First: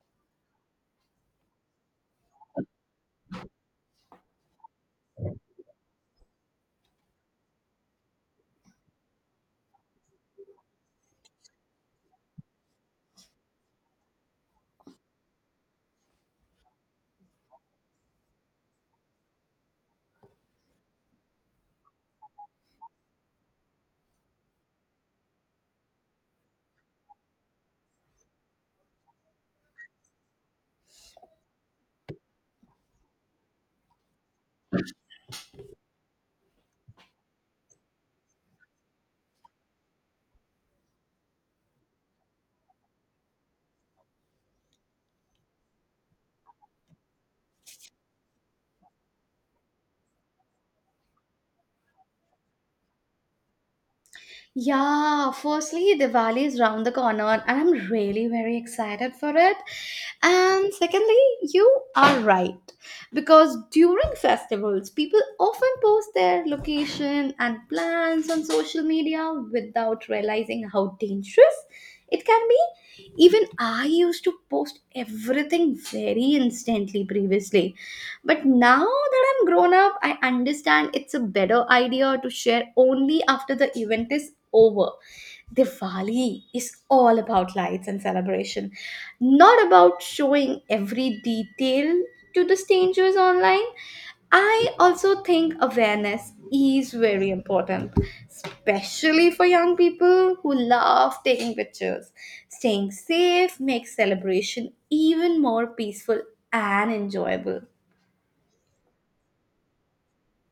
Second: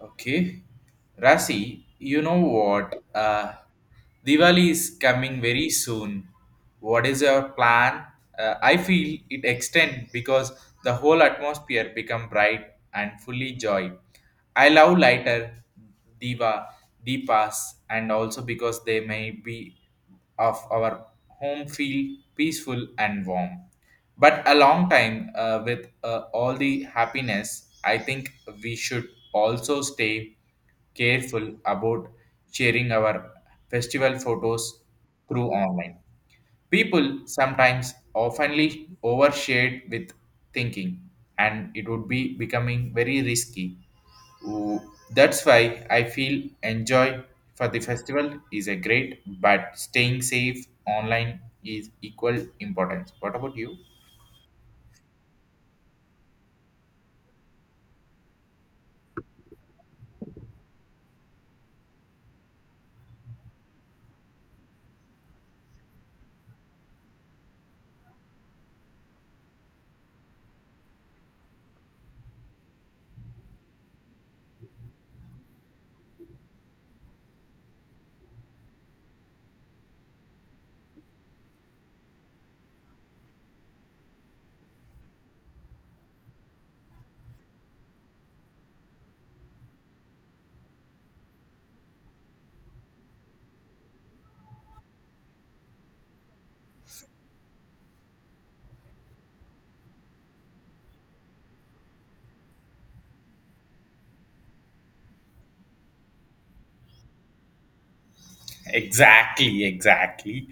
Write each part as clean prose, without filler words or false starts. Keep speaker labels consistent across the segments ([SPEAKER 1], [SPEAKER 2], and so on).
[SPEAKER 1] Okay. Rasi, you know what? Diwali is coming very soon. What is your plan? I feel it extend because the whole atmosphere become bright and fully joy. I love lighter diva deepas and also because they may be of our home feel peaceful and warm. But a long time with all the happiness, I think we should also stay careful about sharing our festival photos through online. People sometimes oftenly overshare with thinking, and it would be becoming very risky. Ooh, that's why I feel enjoy for the festival is a great, but staying safe online is equal importance. What about you?
[SPEAKER 2] Yeah, firstly, Diwali is round the corner and I'm really very excited for it. And secondly, you are right because during festivals, people often post their location and plans on social media without realizing how dangerous it can be. Even I used to post everything very instantly previously, but now that I'm grown up, I understand it's a better idea to share only after the event is over. Diwali is all about lights and celebration, not about showing every detail to the strangers online. I also think awareness is very important, especially for young people who love taking pictures. Staying safe makes celebration even more peaceful and enjoyable.
[SPEAKER 1] Exactly, exactly.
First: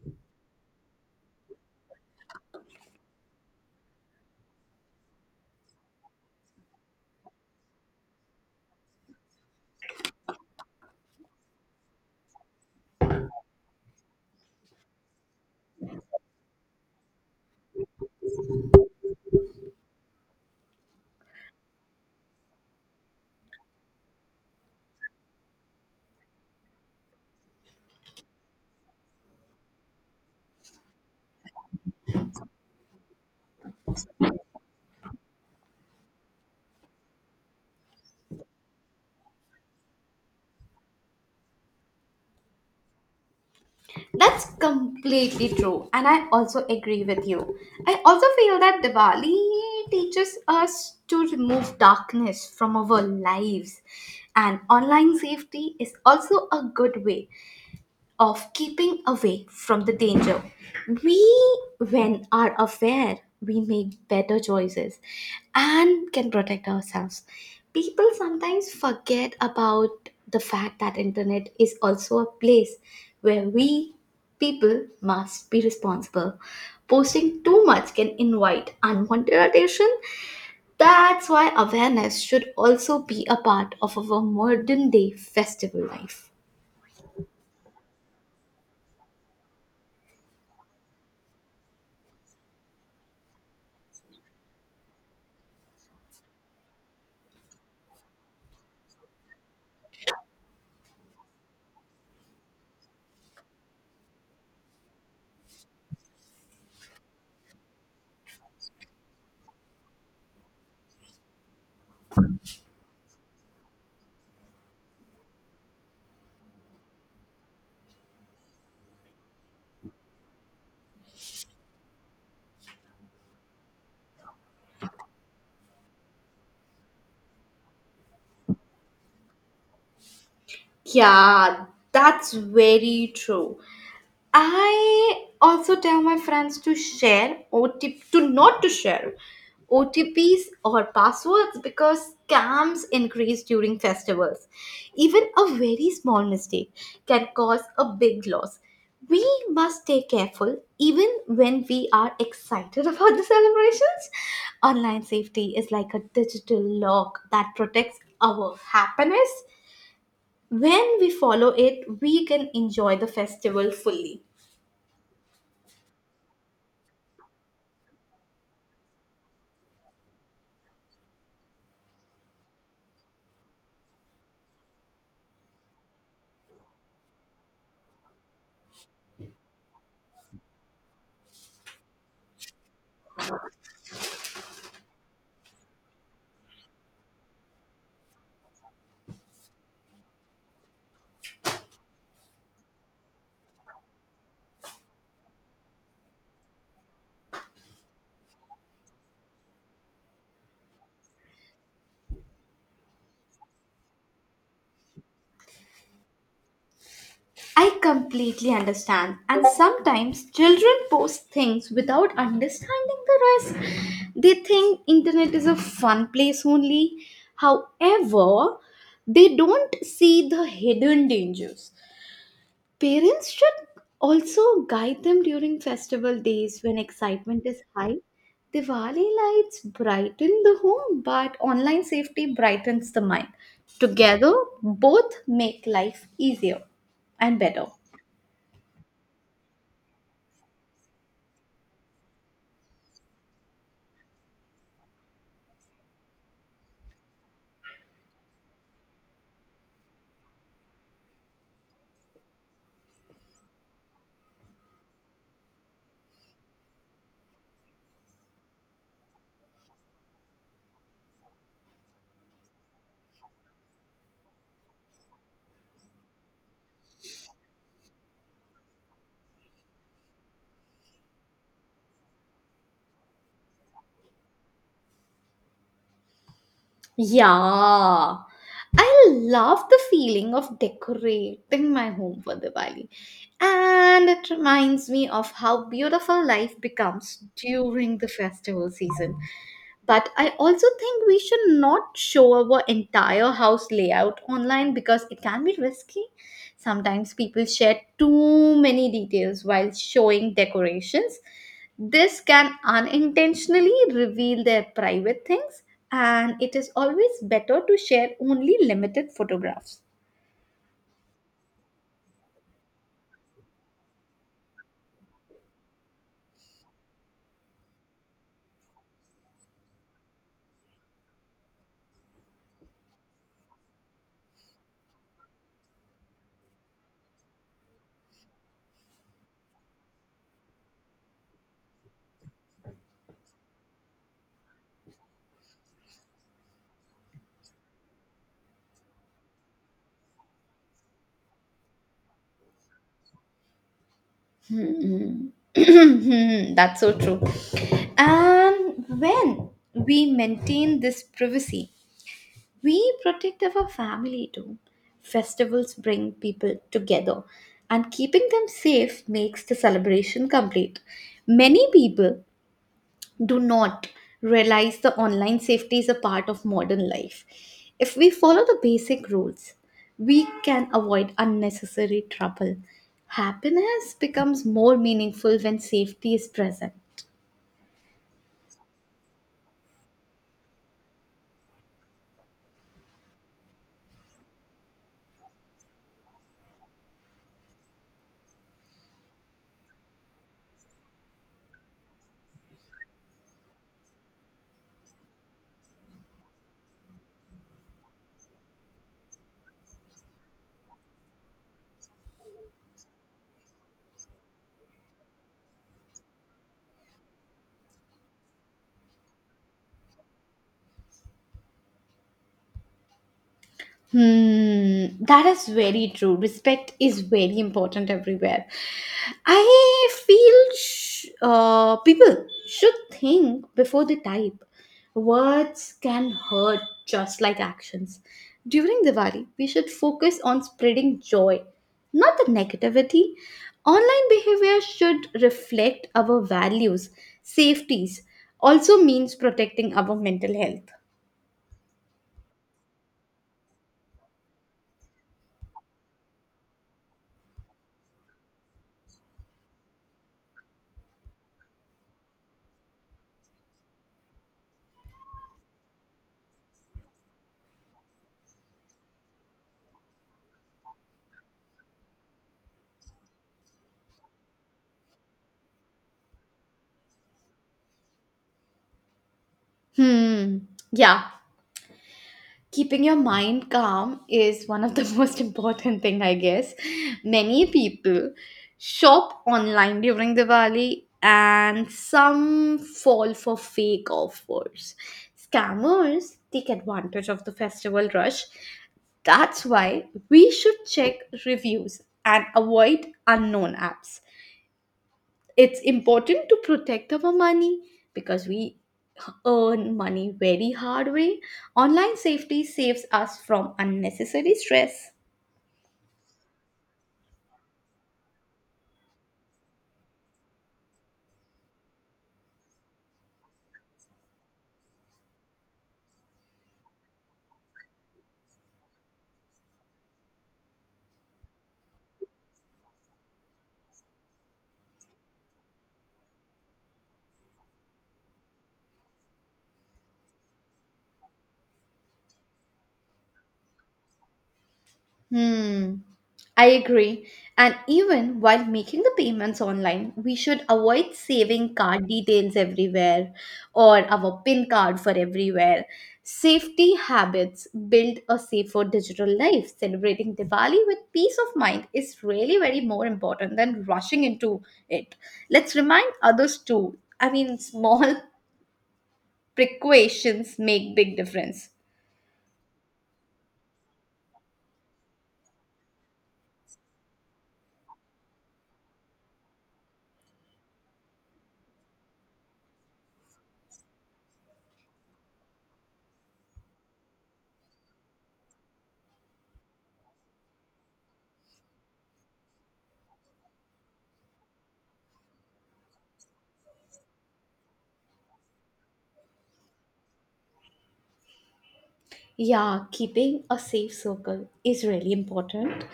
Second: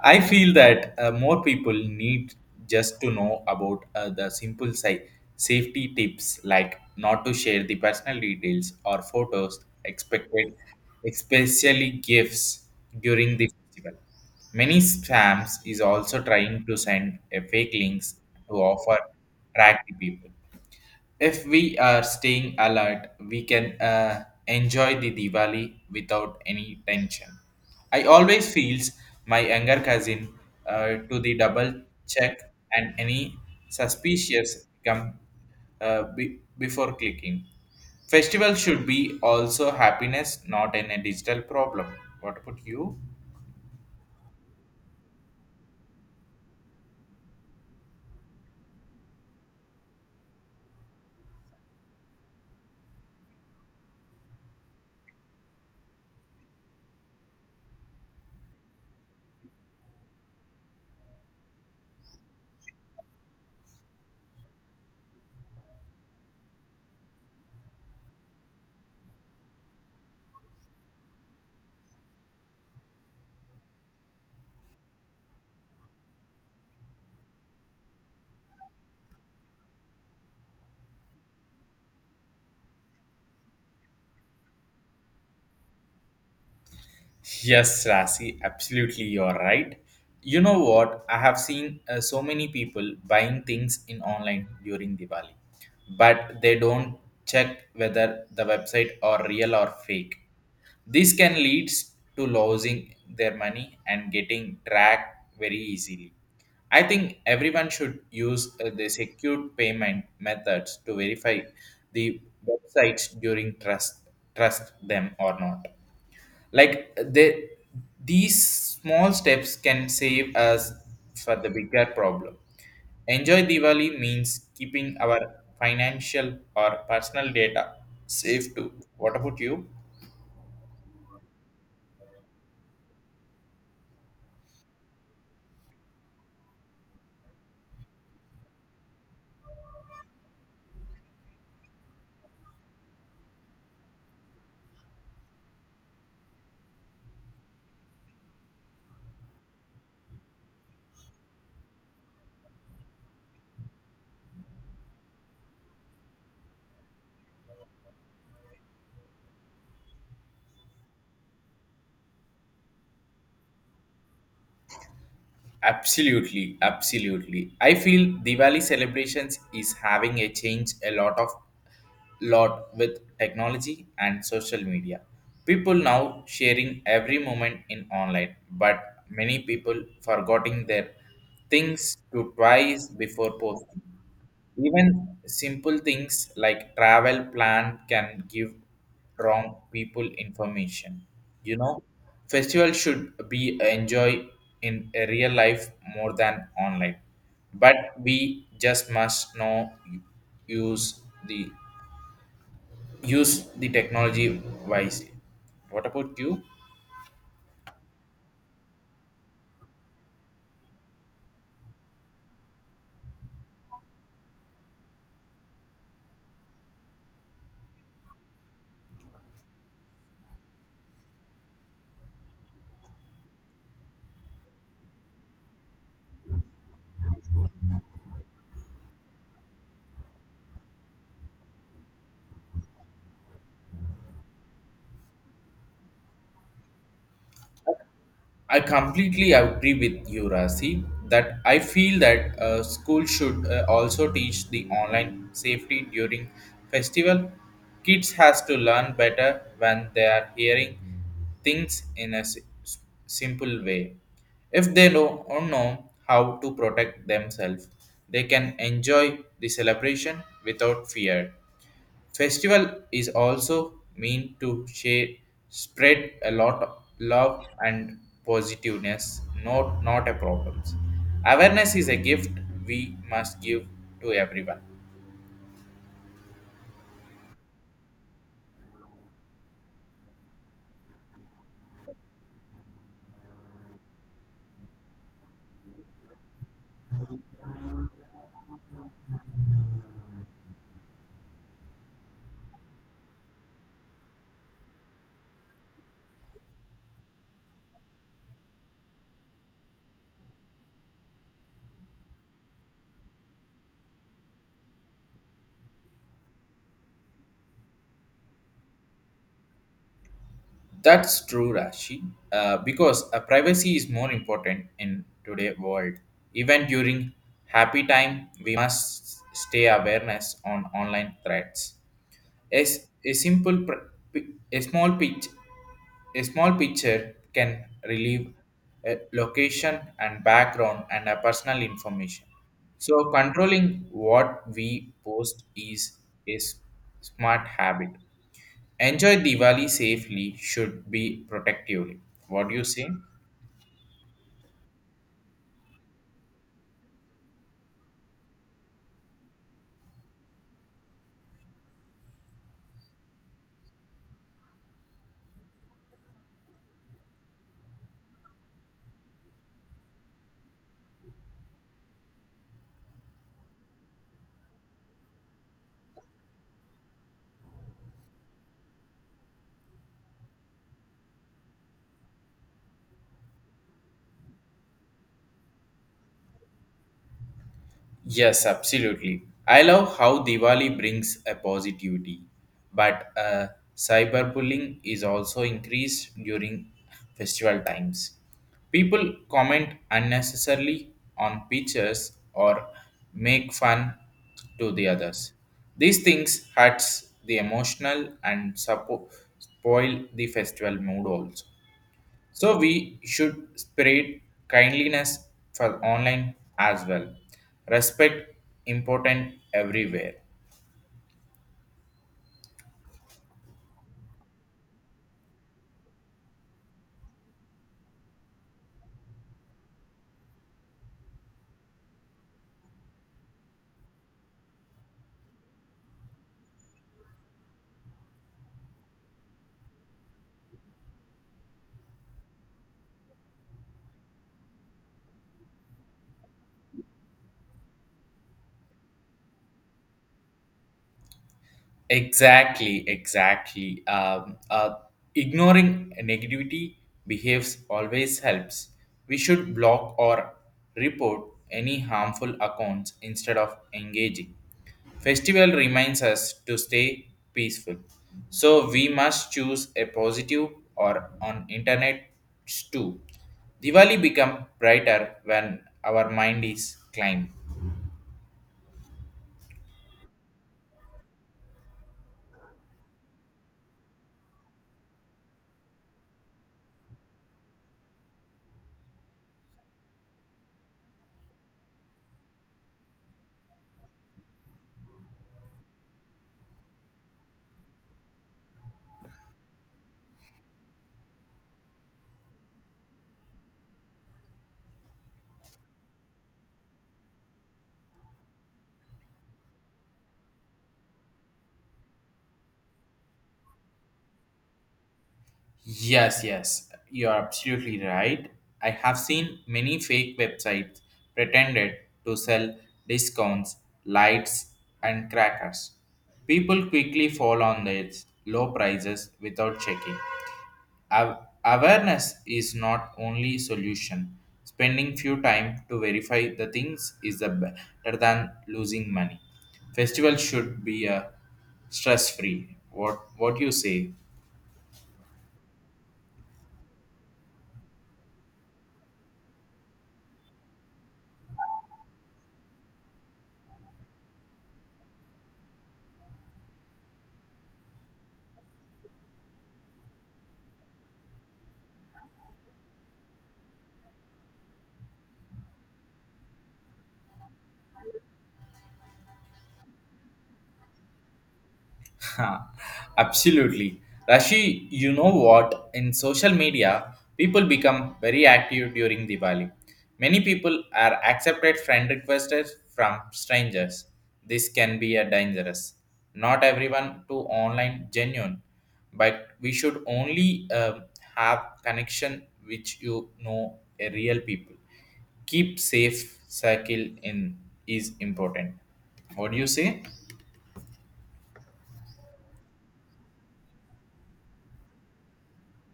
[SPEAKER 1] I feel that more people need just to know about the simple safety tips like not to share the personal details or photos expected, especially gifts during the festival. Many spams is also trying to send a fake links to offer attract the people. If we are staying alert, we can enjoy the Diwali without any tension. I always feels my younger cousin to the double check and any suspicious come before clicking. Festival should be also happiness, not in a digital problem. What about you?
[SPEAKER 2] That's completely true, and I also agree with you. I also feel that Diwali teaches us to remove darkness from our lives, and online safety is also a good way of keeping away from the danger. We, when are aware, we make better choices and can protect ourselves. People sometimes forget about the fact that internet is also a place where we people must be responsible. Posting too much can invite unwanted attention. That's why awareness should also be a part of our modern day festival life.
[SPEAKER 1] Yes, Rasi, absolutely, you're right. You know what? I have seen so many people buying things in online during Diwali, but they don't check whether the website are real or fake. This can lead to losing their money and getting tracked very easily. I think everyone should use the secure payment methods to verify the websites during trust them or not, like they, these small steps can save us for the bigger problem. Enjoy diwali means keeping our financial or personal data safe too. What about you?
[SPEAKER 2] Yeah, that's very true. I also tell my friends to not to share OTPs or passwords because scams increase during festivals. Even a very small mistake can cause a big loss. We must stay careful even when we are excited about the celebrations. Online safety is like a digital lock that protects our happiness when we follow it, we can enjoy the festival fully.
[SPEAKER 1] Absolutely, absolutely. I feel diwali celebrations is having a change a lot with technology and social media. People now sharing every moment in online, but many people forgetting their things to twice before posting. Even simple things like travel plan can give wrong people information. You know, festival should be enjoy in a real life more than online, but we just must know use the use the technology wisely. What about you?
[SPEAKER 2] I completely understand, and sometimes children post things without understanding the risk. They think internet is a fun place only. However, they don't see the hidden dangers. Parents should also guide them during festival days when excitement is high. Diwali lights brighten the home, but online safety brightens the mind. Together, both make life easier and better.
[SPEAKER 1] I completely agree with you, Rasi, that I feel that school should also teach the online safety during festival. Kids has to learn better when they are hearing things in a simple way. If they know or know how to protect themselves, they can enjoy the celebration without fear. Festival is also mean to share, spread a lot of love and positiveness, not a problems. Awareness is a gift we must give to everyone.
[SPEAKER 2] Yeah. I love the feeling of decorating my home for Diwali. And it reminds me of how beautiful life becomes during the festival season. But I also think we should not show our entire house layout online because it can be risky. Sometimes people share too many details while showing decorations. This can unintentionally reveal their private things, and it is always better to share only limited photographs.
[SPEAKER 1] That's true, Rashi. Because privacy is more important in today's world. Even during happy time, we must stay awareness on online threats. As a simple, a small pitch. A small picture can relieve a location and background and a personal information. So controlling what we post is a smart habit. Enjoy Diwali safely should be protectively. What do you say?
[SPEAKER 2] Hmm. That's so true. And when we maintain this privacy, we protect our family too. Festivals bring people together, and keeping them safe makes the celebration complete. Many people do not realize the online safety is a part of modern life. If we follow the basic rules, we can avoid unnecessary trouble. Happiness becomes more meaningful when safety is present.
[SPEAKER 1] Yes, absolutely. I love how Diwali brings a positivity, but cyberbullying is also increased during festival times. People comment unnecessarily on pictures or make fun to the others. These things hurts the emotional and spoil the festival mood also. So we should spread kindliness for online as well. Respect important everywhere.
[SPEAKER 2] That is very true. Respect is very important everywhere. I feel people should think before they type. Words can hurt just like actions. During Diwali, we should focus on spreading joy, not the negativity. Online behavior should reflect our values, safeties, also means protecting our mental health.
[SPEAKER 1] Exactly, exactly. Ignoring negativity behaves always helps. We should block or report any harmful accounts instead of engaging. Festival reminds us to stay peaceful. So we must choose a positive or on internet too. Diwali become brighter when our mind is climb.
[SPEAKER 2] Hmm, yeah. Keeping your mind calm is one of the most important thing I guess. Many people shop online during Diwali and some fall for fake offers. Scammers take advantage of the festival rush. That's why we should check reviews and avoid unknown apps. It's important to protect our money because we earn money very hard way. Online safety saves us from unnecessary stress.
[SPEAKER 1] Yes, yes, you are absolutely right. I have seen many fake websites pretended to sell discounts, lights, and crackers. People quickly fall on these low prices without checking. Aw- Awareness is not only solution. Spending few time to verify the things is the better than losing money. Festival should be a stress free. What you say?
[SPEAKER 2] Hmm. I agree. And even while making the payments online, we should avoid saving card details everywhere or our PIN card for everywhere. Safety habits build a safer digital life. Celebrating Diwali with peace of mind is really very more important than rushing into it. Let's remind others too. I mean, small precautions make big difference.
[SPEAKER 1] Ha, absolutely. Rashi, you know what? In social media, people become very active during Diwali. Many people are accepted friend requests from strangers. This can be a dangerous. Not everyone to online genuine, but we should only have connection which you know a real people. Keep safe circle in is important. What do you say?
[SPEAKER 2] Yeah, keeping a safe circle is really important.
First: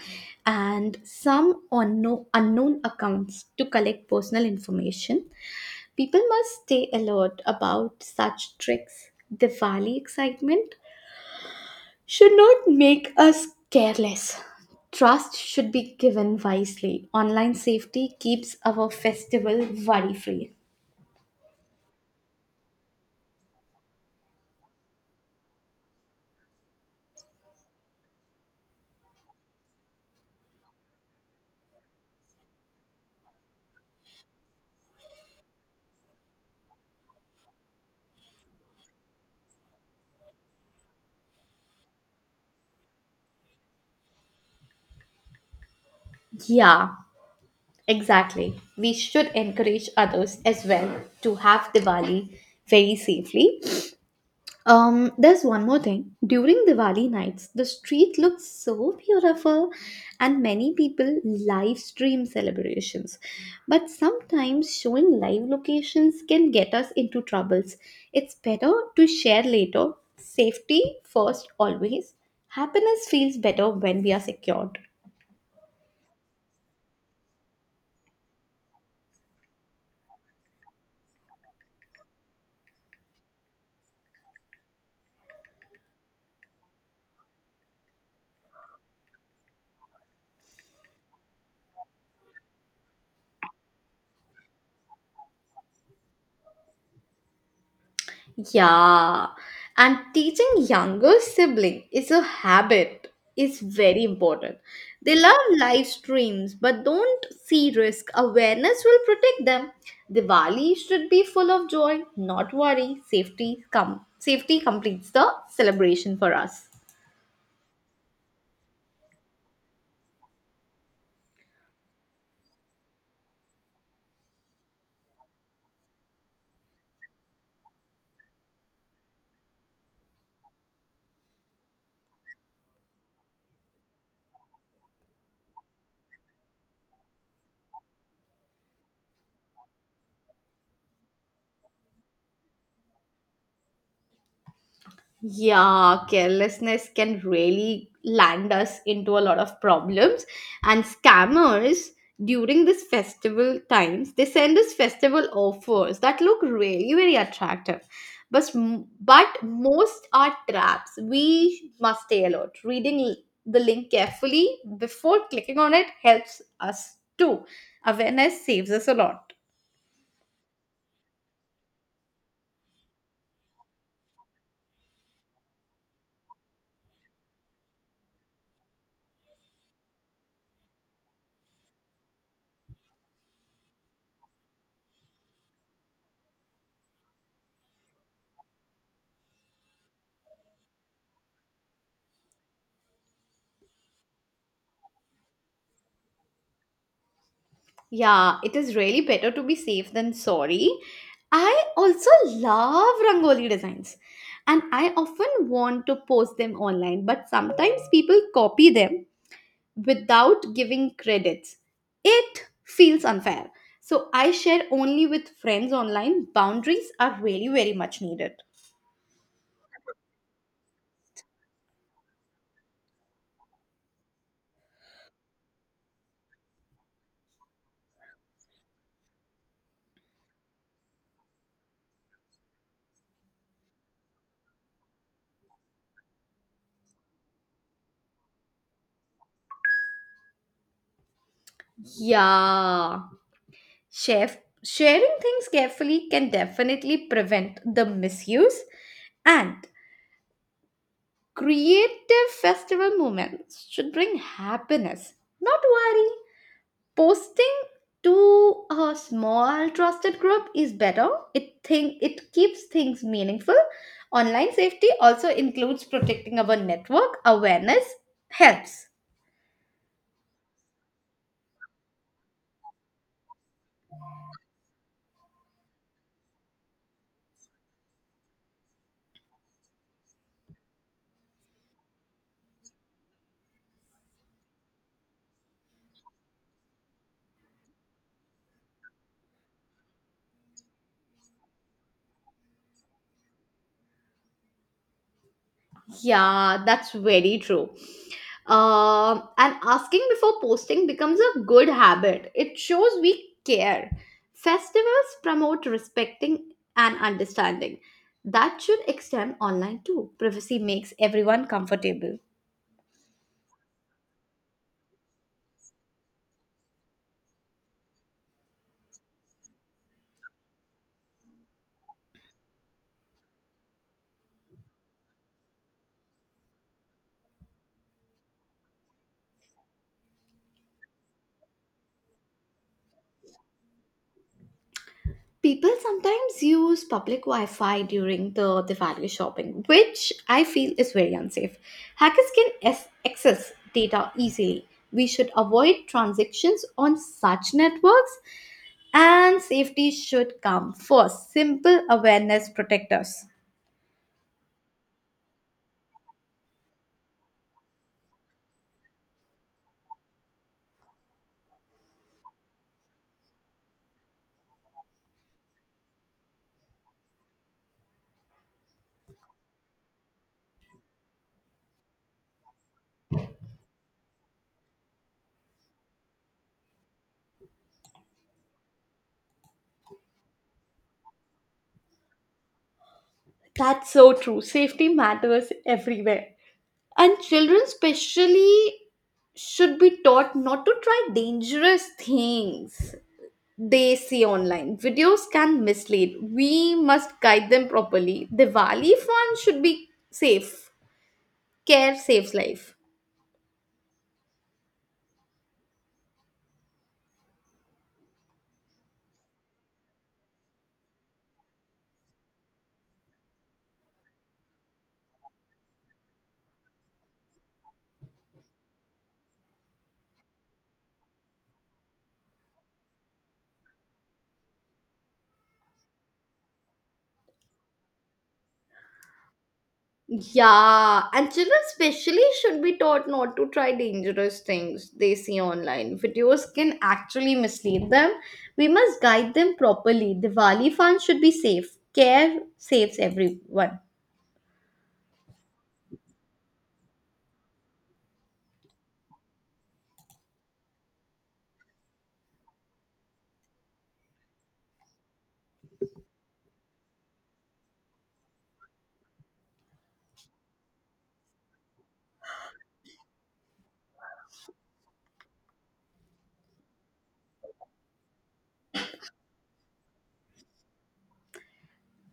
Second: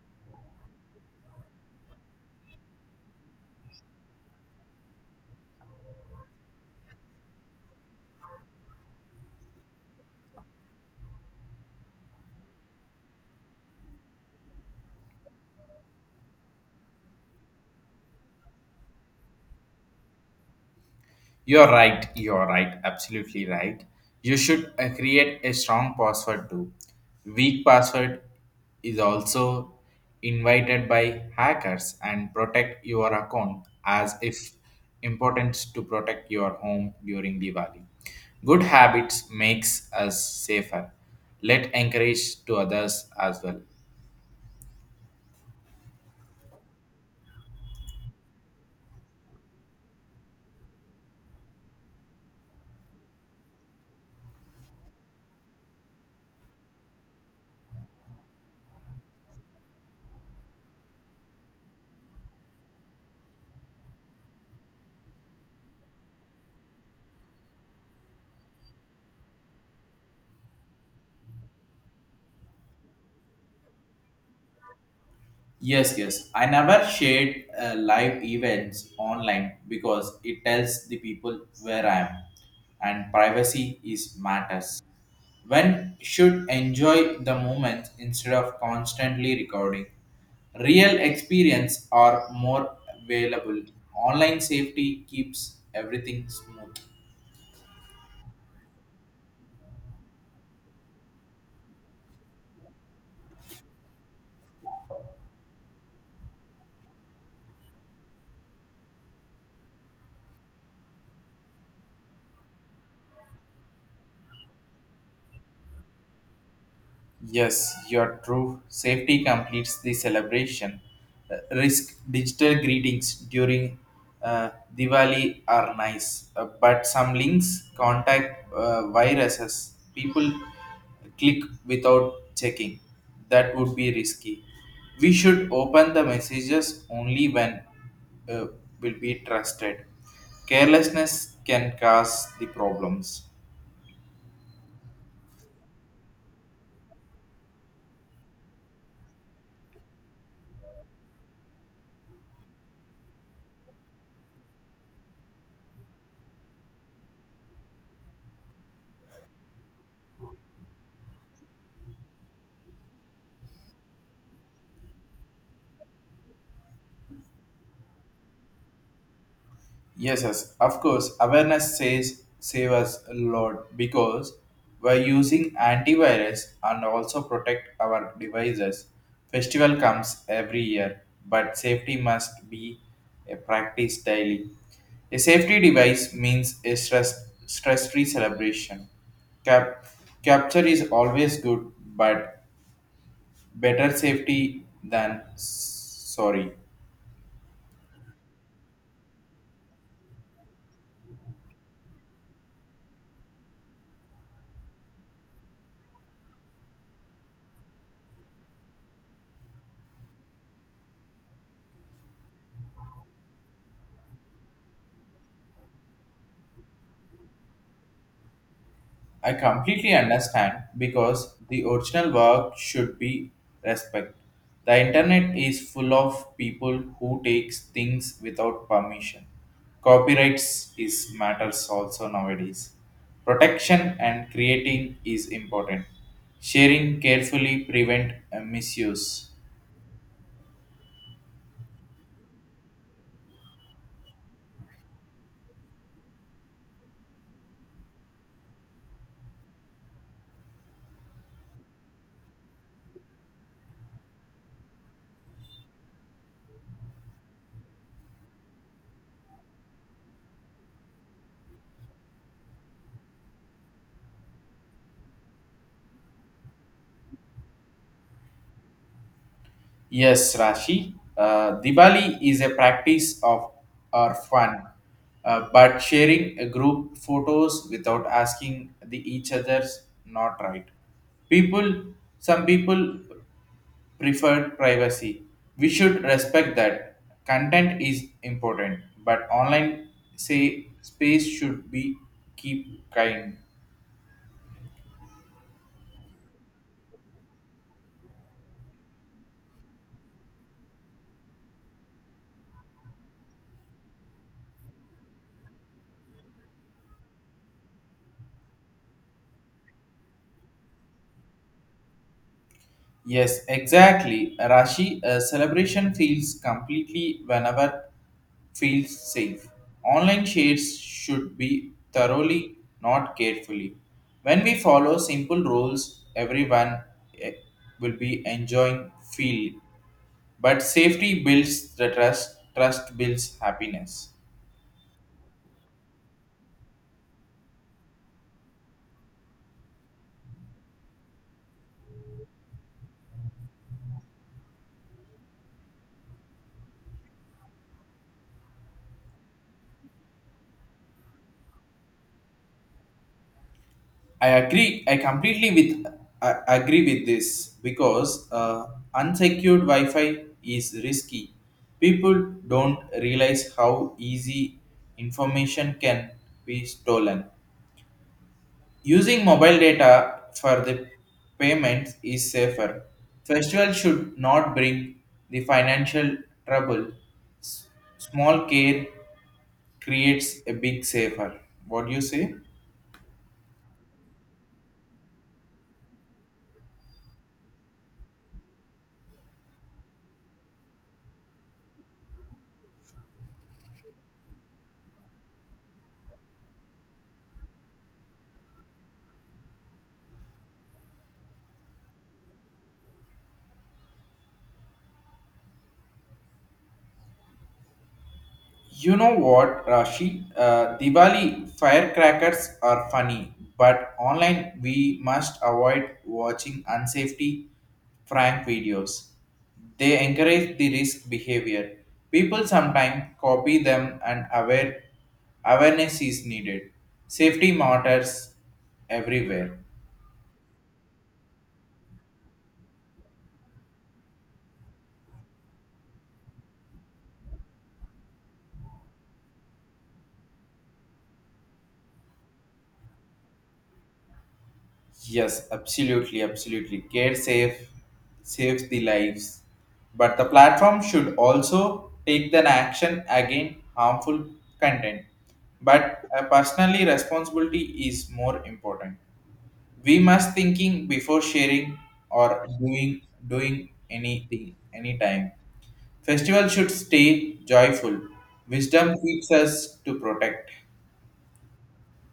[SPEAKER 2] And some unknown accounts to collect personal information. People must stay alert about such tricks. Diwali excitement should not make us careless. Trust should be given wisely. Online safety keeps our festival worry free.
[SPEAKER 1] You're right, absolutely right. You should create a strong password too. Weak password is also invited by hackers and protect your account as if important to protect your home during Diwali. Good habits makes us safer. Let encourage to others as well.
[SPEAKER 2] Yeah. Exactly. We should encourage others as well to have Diwali very safely. There's one more thing. During Diwali nights, the street looks so beautiful and many people live stream celebrations. But sometimes showing live locations can get us into troubles. It's better to share later. Safety first always. Happiness feels better when we are secured.
[SPEAKER 1] Yes, yes. I never shared live events online because it tells the people where I am and privacy is matters. One should enjoy the moment instead of constantly recording. Real experience are more available. Online safety keeps everything smooth.
[SPEAKER 2] Yeah, and teaching younger sibling is a habit is very important. They love live streams but don't see risk. Awareness will protect them. Diwali should be full of joy, not worry. Safety completes the celebration for us.
[SPEAKER 1] Yes, you're true. Safety completes the celebration. Risk digital greetings during uh, Diwali are nice, but some links contact viruses. People click without checking. That would be risky. We should open the messages only when uh, will be trusted. Carelessness can cause the problems.
[SPEAKER 2] Yeah, carelessness can really land us into a lot of problems. And scammers during this festival times, they send us festival offers that look really very attractive. But most are traps. We must stay alert. Reading the link carefully before clicking on it helps us too. Awareness saves us a lot.
[SPEAKER 1] Yes, yes, of course. Awareness says save us, Lord, because we're using antivirus and also protect our devices. Festival comes every year, but safety must be a practice daily. A safety device means a stress-free celebration. Cap- Capture is always good, but better safety than sorry.
[SPEAKER 2] Yeah, it is really better to be safe than sorry. I also love Rangoli designs and I often want to post them online, but sometimes people copy them without giving credits. It feels unfair. So I share only with friends online. Boundaries are really very much needed.
[SPEAKER 1] I completely understand because the original work should be respected. The internet is full of people who takes things without permission. Copyrights is matters also nowadays. Protection and creating is important. Sharing carefully prevent misuse.
[SPEAKER 2] Yeah. Chef sharing things carefully can definitely prevent the misuse, and creative festival moments should bring happiness, not worry. Posting to a small trusted group is better. It think it keeps things meaningful. Online safety also includes protecting our network. Awareness helps.
[SPEAKER 1] Yes, Rashi. Diwali is a practice of our fun, but sharing a group photos without asking the each other's not right. People, some people prefer privacy. We should respect that. Content is important, but online say space should be keep kind.
[SPEAKER 2] Yeah, that's very true. And asking before posting becomes a good habit. It shows we care. Festivals promote respecting and understanding. That should extend online too. Privacy makes everyone comfortable.
[SPEAKER 1] Yes, exactly. Rashi, a celebration feels completely whenever feels safe. Online shares should be thoroughly, not carefully. When we follow simple rules, everyone eh, will be enjoying feel. But safety builds the trust, trust builds happiness.
[SPEAKER 2] People sometimes use public Wi Fi during the Diwali shopping, which I feel is very unsafe. Hackers can access data easily. We should avoid transactions on such networks, and safety should come first. Simple awareness protect us.
[SPEAKER 1] I agree. I agree with this because unsecured Wi-Fi is risky. People don't realize how easy information can be stolen. Using mobile data for the payments is safer. Festival should not bring the financial trouble. S- Small care creates a big safer. What do you say?
[SPEAKER 2] That's so true. Safety matters everywhere. And children, especially, should be taught not to try dangerous things they see online. Videos can mislead. We must guide them properly. Diwali fund should be safe. Care saves life.
[SPEAKER 1] You know what, Rashi? Diwali firecrackers are funny, but online we must avoid watching unsafety prank videos. They encourage the risk behavior. People sometimes copy them and awareness is needed. Safety matters everywhere.
[SPEAKER 2] Yeah, and children especially should be taught not to try dangerous things they see online. Videos can actually mislead them. We must guide them properly. Diwali fund should be safe. Care saves everyone.
[SPEAKER 1] Yes, absolutely, absolutely. Care safe Saves the lives. But the platform should also take an action against harmful content. But personally responsibility is more important. We must thinking before sharing or doing anything anytime. Festival should stay joyful. Wisdom keeps us to protect.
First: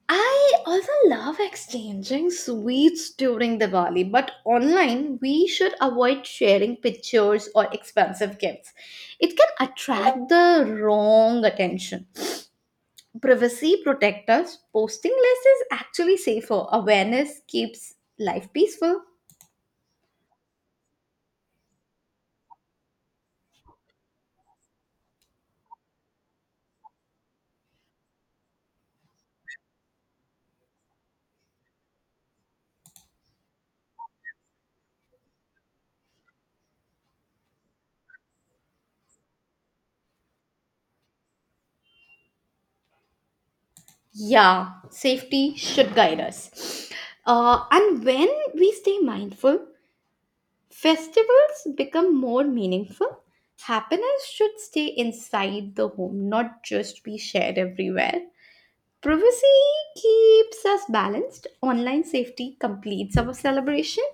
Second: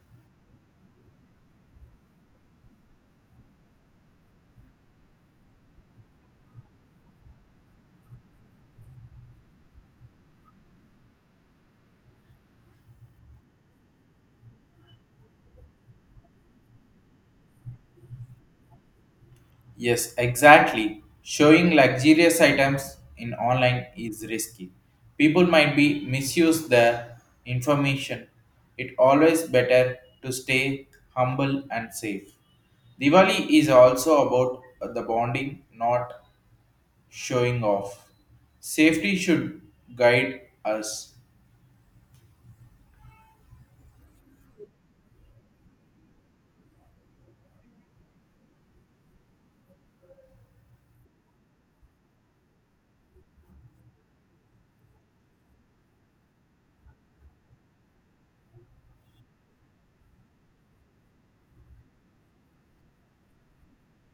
[SPEAKER 2] I also love exchanging sweets during Diwali, but online we should avoid sharing pictures or expensive gifts. It can attract the wrong attention. Privacy protects us. Posting less is actually safer. Awareness keeps life peaceful.
[SPEAKER 1] Yes, exactly. Showing luxurious items in online is risky. People might be misuse the information. It always better to stay humble and safe. Diwali is also about the bonding, not showing off. Safety should guide us.
[SPEAKER 2] Yeah, safety should guide us. And when we stay mindful, festivals become more meaningful. Happiness should stay inside the home, not just be shared everywhere. Privacy keeps us balanced, online safety completes our celebration,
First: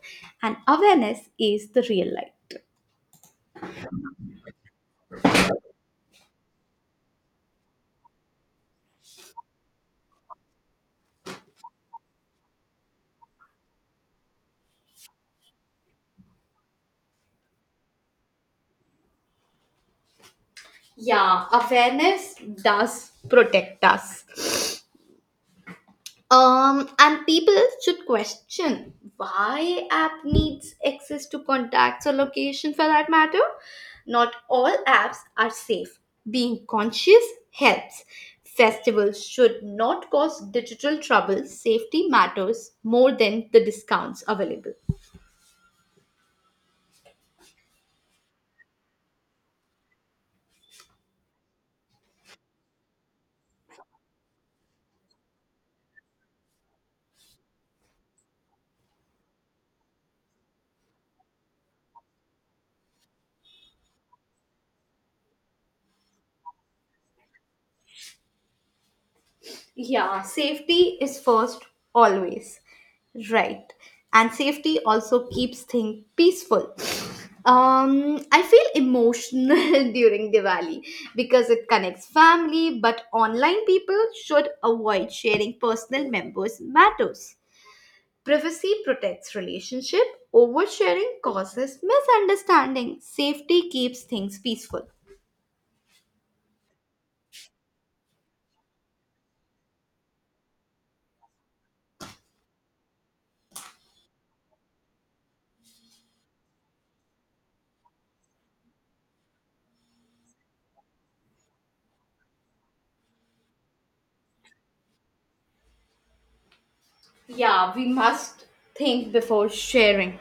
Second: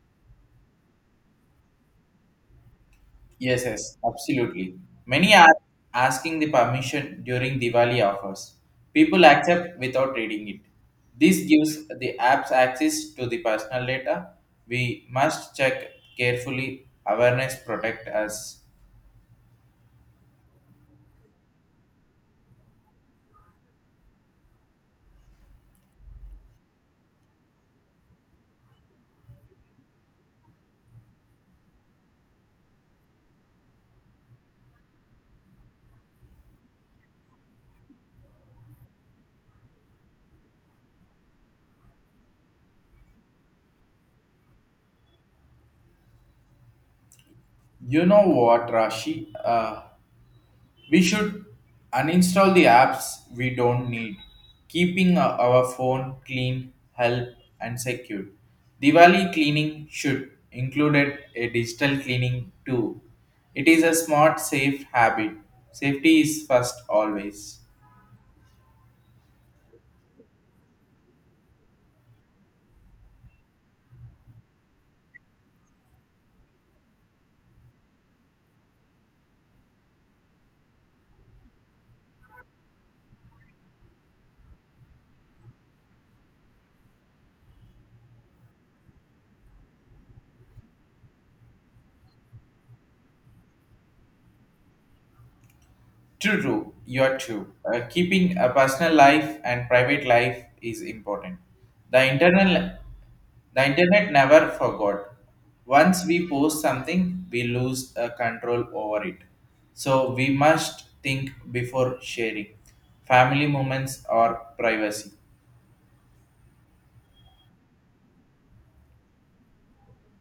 [SPEAKER 2] and awareness is the real light.
[SPEAKER 1] Yes, yes, absolutely. Many are asking the permission during Diwali offers. People accept without reading it. This gives the apps access to the personal data. We must check carefully. Awareness protect us.
[SPEAKER 2] Yeah, awareness does protect us. And people should question why app needs access to contacts or location for that matter. Not all apps are safe. Being conscious helps. Festivals should not cause digital trouble. Safety matters more than the discounts available.
[SPEAKER 1] You know what, Rashi? We should uninstall the apps we don't need, keeping our phone clean, help, and secure. Diwali cleaning should include a digital cleaning too. It is a smart, safe habit. Safety is first always.
[SPEAKER 2] Yeah, safety is first always. Right. And safety also keeps things peaceful. I feel emotional during Diwali because it connects family, but online people should avoid sharing personal members' matters. Privacy protects relationship, oversharing causes misunderstanding. Safety keeps things peaceful.
[SPEAKER 1] True, true. You are true. Keeping a personal life and private life is important. The internal, the internet never forgot. Once we post something, we lose control over it. So we must think before sharing. Family moments or privacy.
[SPEAKER 2] Yeah, we must think before sharing.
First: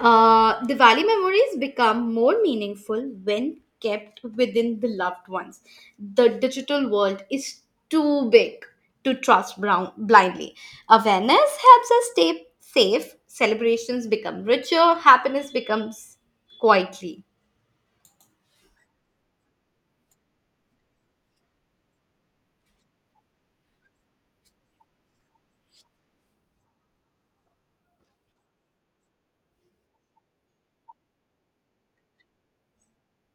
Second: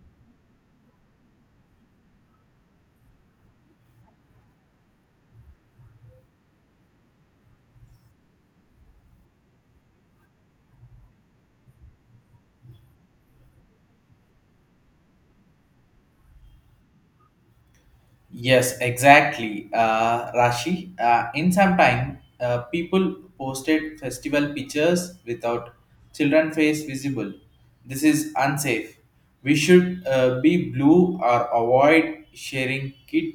[SPEAKER 2] Diwali memories become more meaningful when kept within the loved ones. The digital world is too big to trust brown blindly. Awareness helps us stay safe. Celebrations become richer. Happiness becomes quietly.
[SPEAKER 1] Yes, exactly, Rashi. In some time, people posted festival pictures without children face visible. This is unsafe. We should be blue or avoid sharing kid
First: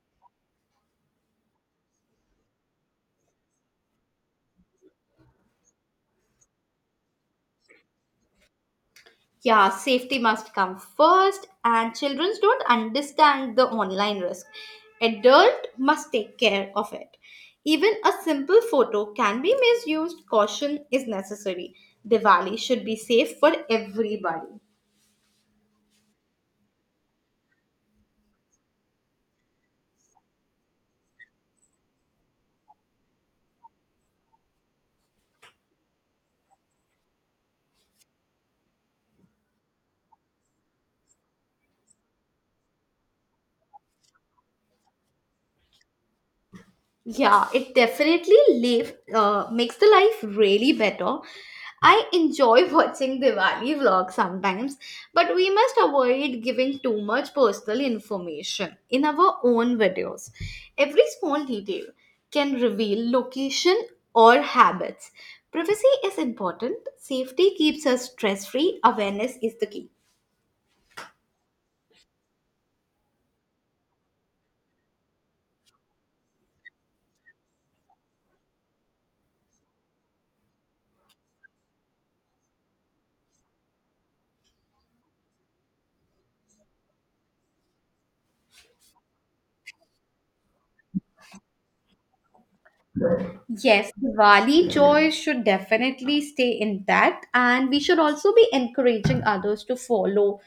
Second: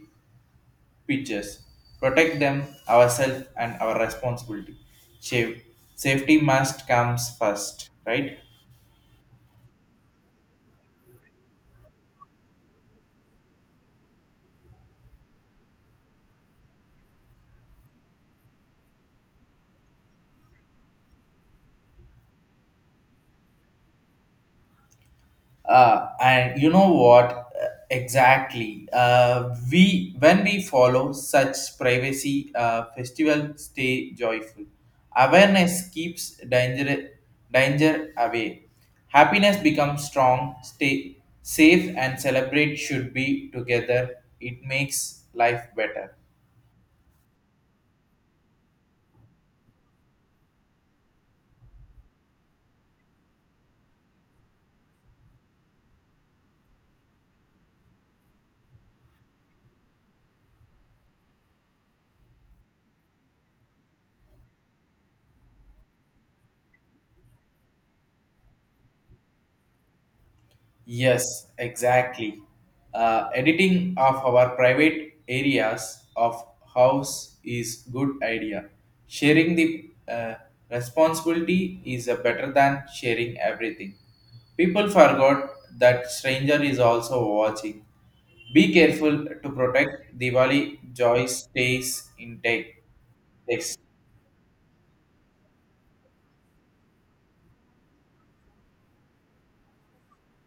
[SPEAKER 1] pictures. Protect them, ourselves, and our responsibility. Sa- Safety must comes first, right?
[SPEAKER 2] Yeah, safety must come first, and children don't understand the online risk. Adult must take care of it. Even a simple photo can be misused. Caution is necessary. Diwali should be safe for everybody.
[SPEAKER 1] And you know what? Exactly, we when we follow such privacy, festival stay joyful, awareness keeps danger danger away, happiness becomes strong, stay safe and celebrate should be together, it makes life better.
[SPEAKER 2] Yeah, it definitely makes the life really better. I enjoy watching Diwali vlogs sometimes, but we must avoid giving too much personal information in our own videos. Every small detail can reveal location or habits. Privacy is important, safety keeps us stress free, awareness is the key.
[SPEAKER 1] Yes, exactly. Editing of our private areas of house is good idea. Sharing the responsibility is better than sharing everything. People forgot that stranger is also watching. Be careful to protect Diwali joy stays intact.
[SPEAKER 2] Yes, Diwali joy should definitely stay intact, and we should also be encouraging others to follow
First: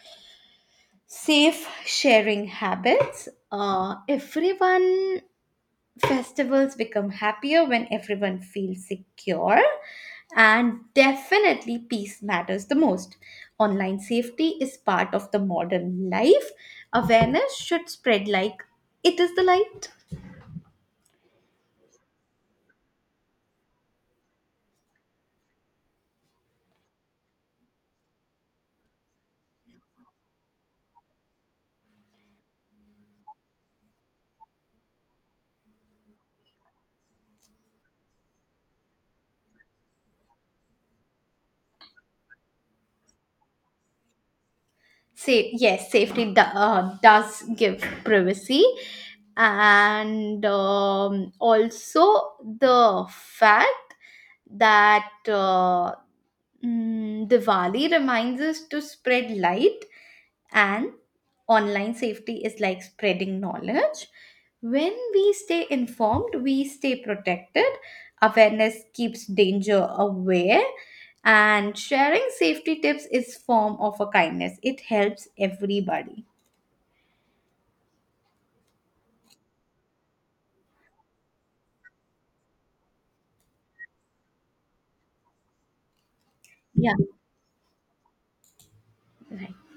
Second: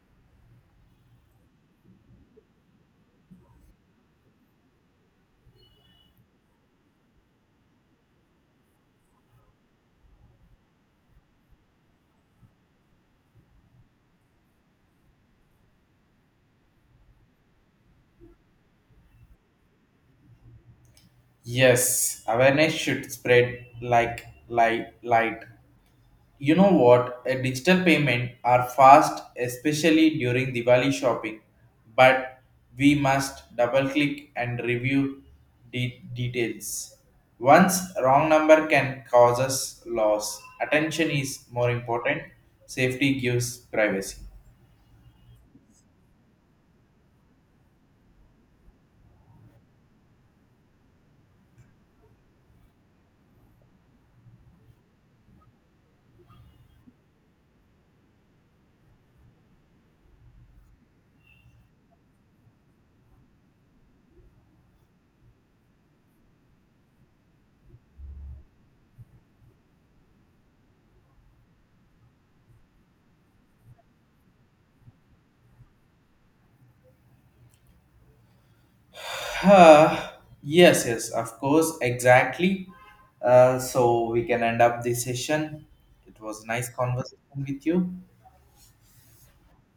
[SPEAKER 2] safe sharing habits. Everyone Festivals become happier when everyone feels secure, and definitely peace matters the most. Online safety is part of the modern life. Awareness should spread like it is the light.
[SPEAKER 1] Yes, awareness should spread like light. You know what? A digital payment are fast, especially during Diwali shopping, but we must double click and review details. Once wrong number can cause us loss. Attention is more important. Safety gives privacy.
[SPEAKER 2] Safe, yes, safety does give privacy, and also the fact that Diwali reminds us to spread light, and online safety is like spreading knowledge. When we stay informed, we stay protected. Awareness keeps danger away, and sharing safety tips is form of a kindness it helps everybody.
[SPEAKER 1] Ah, yes, yes, of course, exactly. So we can end up this session. It was nice
[SPEAKER 2] Yeah,
[SPEAKER 1] conversation with you.
[SPEAKER 2] right.